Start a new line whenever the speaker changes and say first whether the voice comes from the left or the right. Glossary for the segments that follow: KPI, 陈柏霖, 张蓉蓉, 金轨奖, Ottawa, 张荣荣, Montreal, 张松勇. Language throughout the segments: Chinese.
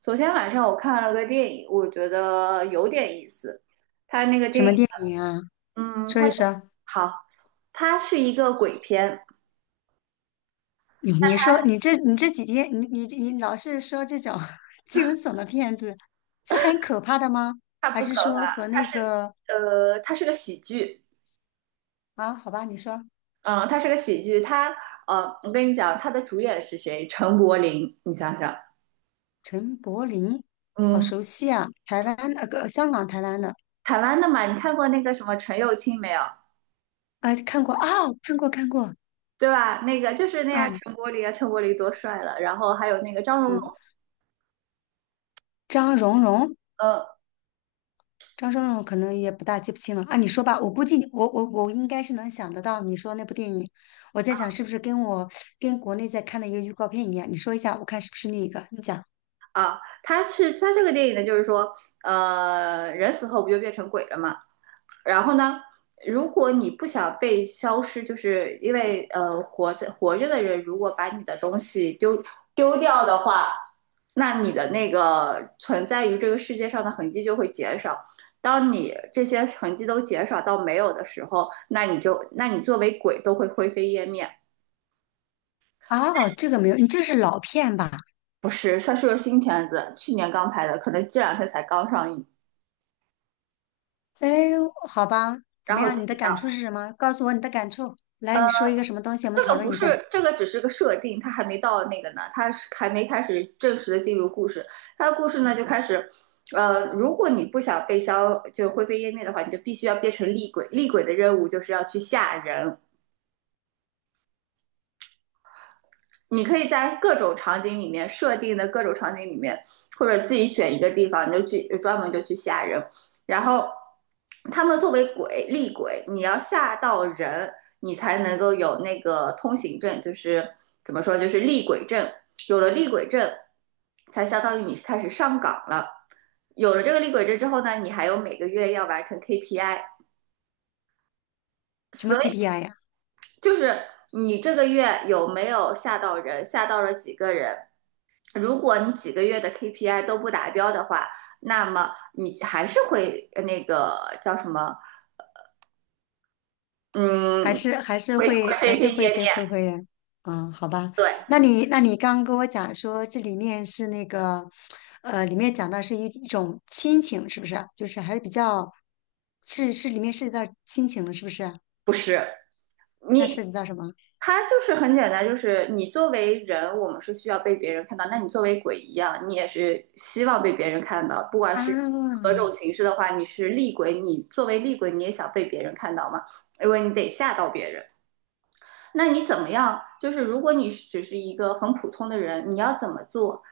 right: 昨天晚上我看了个电影，我觉得有点意思。他那个
left: 什
right: 电
left: 么
right: 影，
left: 电影啊？
right: 嗯，
left: 说
right: 他
left: 一说。
right: 好，他是一个鬼片，
left: 你说你这几天你老是说这种 惊悚的片子，是很可怕的吗？
right: 他
left: 还
right: 不可
left: 是说
right: 怕，
left: 和那个
right: 他是个喜剧，
left: 啊？好吧，你说
right: 嗯，他是个喜剧。我跟你讲，他的主演是谁？陈柏霖，你想想，
left: 陈柏霖，好
right: 嗯，
left: 熟悉啊，台湾那个、香港台湾的，
right: 台湾的嘛，你看过那个什么陈又青没有？
left: 啊，看过啊、看过看过
right: 对吧？那个就是那样，
left: 啊，
right: 陈柏霖啊，陈柏霖多帅了。然后还有那个张荣荣，
left: 嗯，张蓉蓉
right: 嗯
left: 张松勇可能也不大记不清了啊，你说吧，我估计我应该是能想得到你说那部电影，我在想是不是跟我跟国内在看的一个预告片一样，你说一下，我看是不是那个，你讲。
right: 啊，他这个电影呢，就是说，人死后不就变成鬼了吗？然后呢，如果你不想被消失，就是因为活着的人如果把你的东西丢掉的话，那你的那个存在于这个世界上的痕迹就会减少。当你这些痕迹都减少到没有的时候，那你就那你作为鬼都会灰飞烟灭。
left: 哦，这个没有，你这是老片吧？
right: 不是，算是个新片子，去年刚拍的，可能这两天才刚上映。
left: 哎，好吧，怎
right: 然
left: 么
right: 后就
left: 样？你的
right: 这
left: 感
right: 样
left: 触是什么？告诉我你的感触，来，你说一个什么东西，我们
right: 这
left: 讨
right: 个不
left: 论一下，
right: 是，这个只是个设定，它还没到那个呢，它是还没开始正式的进入故事。它的故事呢就开始，如果你不想被消，就灰飞烟灭的话，你就必须要变成厉鬼。厉鬼的任务就是要去吓人，你可以在各种场景里面设定的各种场景里面，或者自己选一个地方，你就去专门就去吓人。然后他们作为鬼厉鬼，你要吓到人，你才能够有那个通行证，就是怎么说，就是厉鬼证。有了厉鬼证，才相当于你开始上岗了。有了这个厉鬼证之后呢，你还有每个月要完成 KPI，
left: 什么
right: 所以
left: KPI 呀？
right: 就是你这个月有没有吓到人，吓到了几个人。如果你几个月的 KPI 都不达标的话，那么你还是会呃那个叫什么，
left: 还
right: 嗯，
left: 是还是
right: 会
left: 会还
right: 灰飞
left: 是会
right: 烟灭。
left: 被灰灰人，嗯，好吧。
right: 对，
left: 那你刚刚跟我讲说这里面是那个，里面讲到是一种亲情，是不是啊？就是还是比较，是里面涉及到亲情了，是不是啊？
right: 不是
left: 那
right: 你，
left: 涉及到什么
right: 它就是很简单，就是你作为人，我们是需要被别人看到。那你作为鬼一样，你也是希望被别人看到，不管是何
left: 啊？
right: 种形式的话，你是厉鬼，你作为厉鬼，你也想被别人看到吗？因为你得吓到别人。那你怎么样？就是如果你只是一个很普通的人，你要怎么做，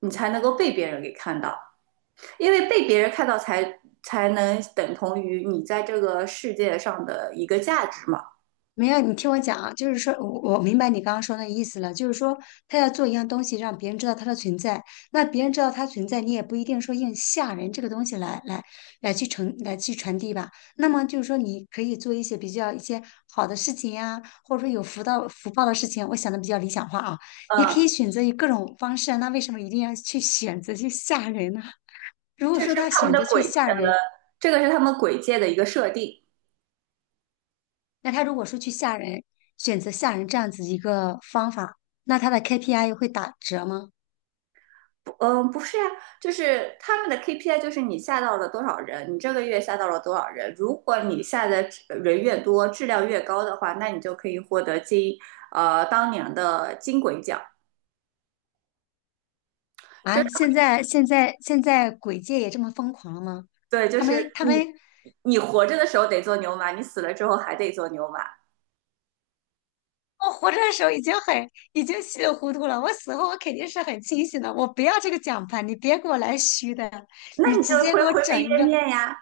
right: 你才能够被别人给看到？因为被别人看到才能等同于你在这个世界上的一个价值嘛。
left: 没有，你听我讲啊，就是说我明白你刚刚说那意思了，就是说他要做一样东西，让别人知道他的存在，那别人知道他存在，你也不一定说用吓人这个东西来去传递吧。那么就是说，你可以做一些比较一些好的事情呀、或者说有福到福报的事情，我想的比较理想化啊，也
right: 嗯，
left: 可以选择以各种方式啊那为什么一定要去选择去吓人呢？如果
right: 这是
left: 说他
right: 他们
left: 选
right: 的
left: 择去
right: 轨，
left: 吓
right: 呃，
left: 人，
right: 这个是他们轨界的一个设定。
left: 那他如果说去吓人，选择吓人这样子一个方法，那他的 KPI 会打折吗？
right: 嗯，不是啊，就是他们的 KPI 就是你下到了多少人，你这个月下到了多少人。如果你下的人越多，质量越高的话，那你就可以获得当年的金轨奖。这
left: 啊，现在鬼界也这么疯狂了吗？
right: 对，就
left: 他
right: 是
left: 们他
right: 你
left: 们，
right: 你活着的时候得做牛马，你死了之后还得做牛马，
left: 我活着的时候已经很已经稀里糊涂了，我死后我肯定是很清醒的。我不要这个奖牌，你别给我来虚的，
right: 那
left: 你
right: 你
left: 直
right: 就
left: 接
right: 会
left: 给我
right: 灰飞
left: 整一
right: 烟
left: 个
right: 灭呀。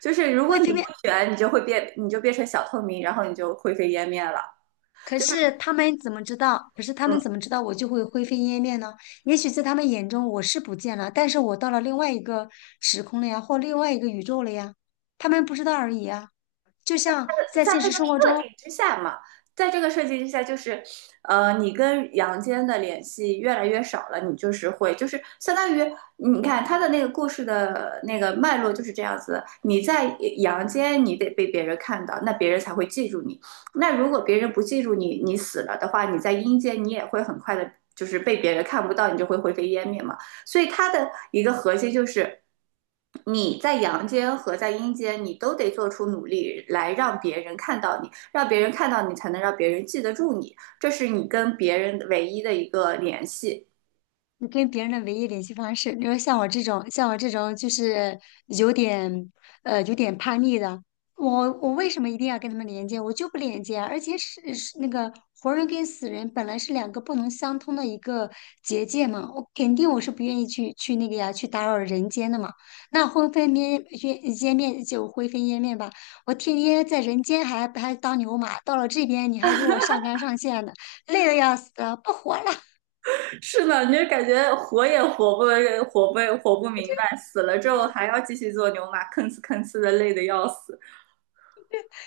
right: 就是如果
left: 会
right: 你
left: 飞
right: 不卷，你就会变，你就变成小透明，然后你就灰飞烟灭了。
left: 可是他们怎么知道？可是他们
right: 嗯
left: 怎么知道我就会灰飞烟灭呢？也许在他们眼中我是不见了，但是我到了另外一个时空了呀，或另外一个宇宙了呀，他们不知道而已啊。就像在
right: 在
left: 现
right: 这
left: 实
right: 个
left: 生活
right: 设
left: 中，
right: 定之下嘛，在这个设计之下，就是你跟阳间的联系越来越少了，你就是会就是相当于你看他的那个故事的那个脉络就是这样子，你在阳间你得被别人看到，那别人才会记住你。那如果别人不记住你，你死了的话，你在阴间你也会很快的，就是被别人看不到，你就会灰飞烟灭嘛。所以他的一个核心就是。你在阳间和在阴间，你都得做出努力来让别人看到你，让别人看到你，才能让别人记得住你，这是你跟别人唯一的一个联系。
left: 你跟别人的唯一联系方式，你说像我这种就是有点有点叛逆的，我为什么一定要跟他们连接？我就不连接啊，而且是那个活人跟死人本来是两个不能相通的一个结界嘛，我肯定我是不愿意去那个呀，去打扰人间的嘛。那灰飞烟烟烟灭就灰飞烟灭吧，我天天在人间还当牛马，到了这边你还给我上纲上线的，累得要死，不活了。
right: 是呢，你就感觉活也活不明白，死了之后还要继续做牛马，吭哧吭哧的累得要死。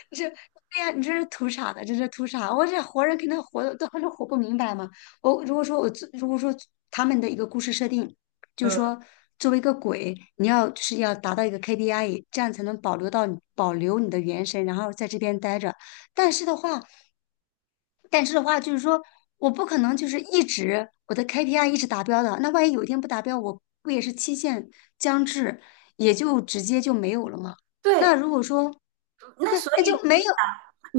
left: 对呀，你这是图啥呢？这是图啥？我这活人肯定活的都还是活不明白嘛。我如果说我做，如果说他们的一个故事设定，就是说作为一个鬼，你要就是要达到一个 KPI，这样才能保留你的元神，然后在这边待着。但是的话，但是的话，就是说我不可能就是我的 KPI 一直达标的，那万一有一天不达标，我不也是期限将至，也就直接就没有了吗？那
right: 对，
left: 如果说
right: 那
left: 对，
right: 所
left: 那
right: 以。
left: 就没有。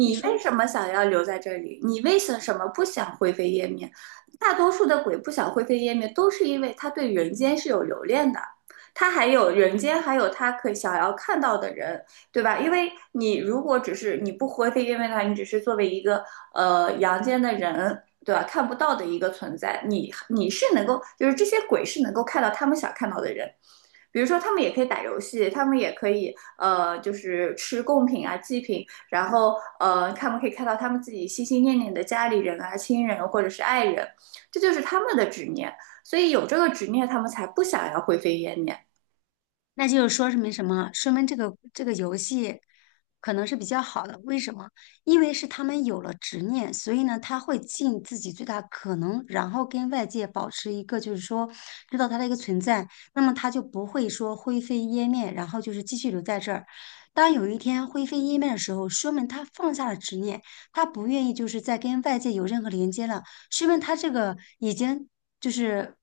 left: 你
right: 为
left: 说。
right: 什么想要留在这里？你为什么不想灰飞烟灭？大多数的鬼不想灰飞烟灭，都是因为他对人间是有留恋的，他还有人间，还有他可以想要看到的人，对吧？因为你如果只是你不灰飞烟灭的话，你只是作为一个阳间的人，对吧？看不到的一个存在，你是能够，就是这些鬼是能够看到他们想看到的人。比如说，他们也可以打游戏，他们也可以就是吃贡品啊、祭品，然后他们可以看到他们自己心心念念的家里人啊、亲人啊或者是爱人，这就是他们的执念，所以有这个执念，他们才不想要灰飞烟灭。
left: 那就是说明什么？说明这个游戏可能是比较好的。为什么？因为是他们有了执念，所以呢，他会尽自己最大可能，然后跟外界保持一个就是说知道他的一个存在，那么他就不会说灰飞烟灭，然后就是继续留在这儿。当有一天灰飞烟灭的时候，说明他放下了执念，他不愿意就是再跟外界有任何连接了，说明他这个已经就是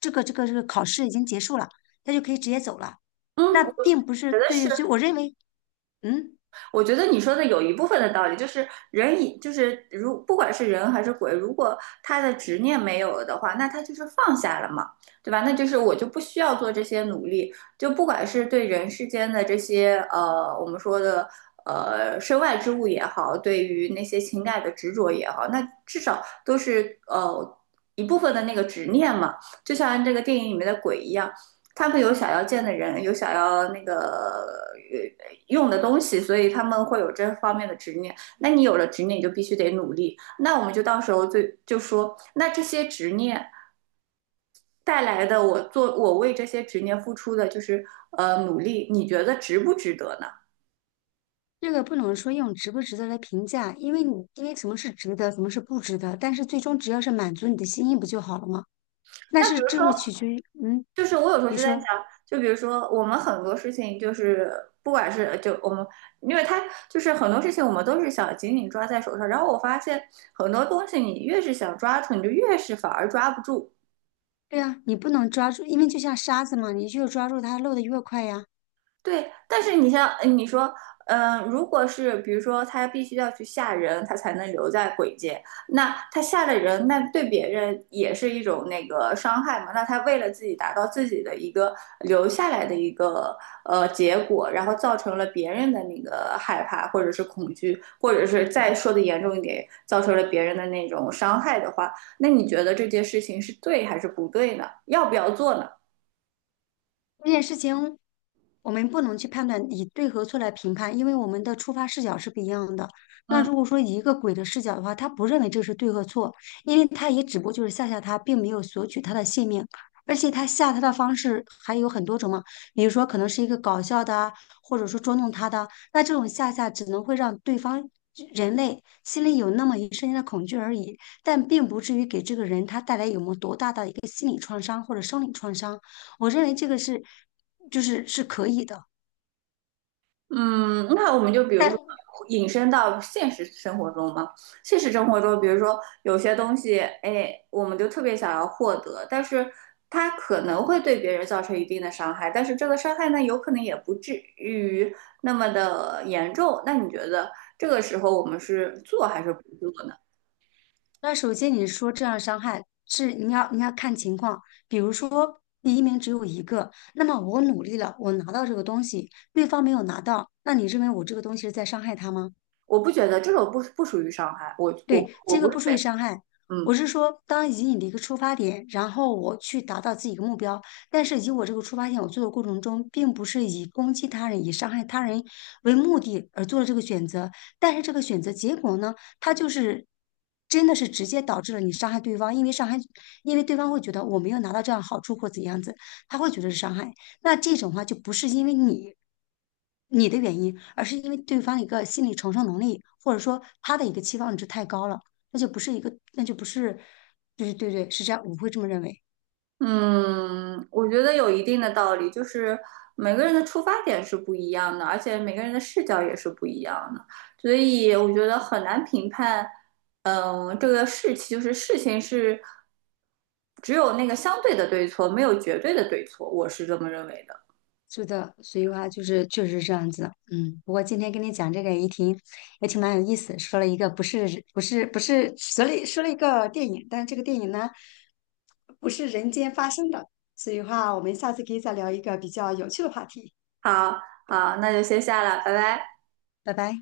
left: 这个考试已经结束了，他就可以直接走了。
right: 嗯，
left: 那并不是
right: 得是
left: 对，所以我认为，嗯，
right: 我觉得你说的有一部分的道理，就是人以就是如不管是人还是鬼，如果他的执念没有了的话，那他就是放下了嘛，对吧？那就是我就不需要做这些努力，就不管是对人世间的这些我们说的身外之物也好，对于那些情感的执着也好，那至少都是一部分的那个执念嘛，就像这个电影里面的鬼一样，他们有想要见的人，有想要那个用的东西，所以他们会有这方面的执念。那你有了执念，你就必须得努力。那我们就到时候就说，那这些执念带来的，我为这些执念付出的就是努力，你觉得值不值得呢？
left: 这个不能说用值不值得来评价，因为什么是值得，什么是不值得，但是最终只要是满足你的心意不就好了吗？这是取决于，
right: 就是我有时候
left: 你
right: 就在想，
left: 说。
right: 就比如说我们很多事情，就是不管是就我们，因为他就是很多事情我们都是想紧紧抓在手上，然后我发现很多东西你越是想抓住，你就越是反而抓不住。
left: 对啊，你不能抓住，因为就像沙子嘛，你越抓住它漏的越快呀。
right: 对，但是你像你说，如果是比如说他必须要去吓人，他才能留在鬼界，那他吓了人，那对别人也是一种那个伤害嘛？那他为了自己达到自己的一个留下来的一个结果，然后造成了别人的那个害怕或者是恐惧，或者是再说的严重一点，造成了别人的那种伤害的话，那你觉得这件事情是对还是不对呢？要不要做呢？
left: 这件事情我们不能去判断以对和错来评判，因为我们的出发视角是不一样的。那
right: 嗯
left: 如果说以一个鬼的视角的话，他不认为这是对和错，因为他也只不过就是吓吓他，并没有索取他的性命。而且他吓他的方式还有很多种嘛，比如说可能是一个搞笑的啊，或者说捉弄他的，那这种吓吓只能会让对方人类心里有那么一瞬间的恐惧而已，但并不至于给这个人他带来有么多大的一个心理创伤或者生理创伤。我认为这个是就是是可以的。
right: 嗯，那我们就比如说
left: 但
right: 引申到现实生活中嘛，现实生活中，比如说有些东西，哎，我们就特别想要获得，但是它可能会对别人造成一定的伤害，但是这个伤害呢，有可能也不至于那么的严重。那你觉得这个时候我们是做还是不做呢？
left: 那首先你说这样伤害是你要看情况，比如说第一名只有一个，那么我努力了，我拿到这个东西，对方没有拿到，那你认为我这个东西是在伤害他吗？
right: 我不觉得这种不属于伤害，我我
left: 对，
right: 我
left: 这
right: 不
left: 个
right: 认
left: 不属于
right: 为，
left: 伤害。
right: 嗯。
left: 我是说，当以你的一个出发点，然后我去达到自己一个目标，但是以我这个出发点，我做的过程中，并不是以攻击他人、以伤害他人为目的而做了这个选择，但是这个选择结果呢，它就是真的是直接导致了你伤害对方，因为伤害，因为对方会觉得我没有拿到这样好处或怎样子，他会觉得是伤害。那这种话就不是因为你的原因，而是因为对方的一个心理承受能力，或者说他的一个期望值太高了，那就不是一个，那就不是，对对对，是这样，我会这么认为。
right: 嗯，我觉得有一定的道理，就是每个人的出发点是不一样的，而且每个人的视角也是不一样的，所以我觉得很难评判。嗯，这个事情就是事情是只有那个相对的对错，没有绝对的对错，我是这么认为的。
left: 是的，所以话就是确实是这样子，嗯。不过今天跟你讲这个也挺蛮有意思，说了一个不是不是不是说了说了一个电影，但是这个电影呢不是人间发生的，所以话我们下次可以再聊一个比较有趣的话题，
right: 好，好，那就先下了，拜拜。
left: 拜拜。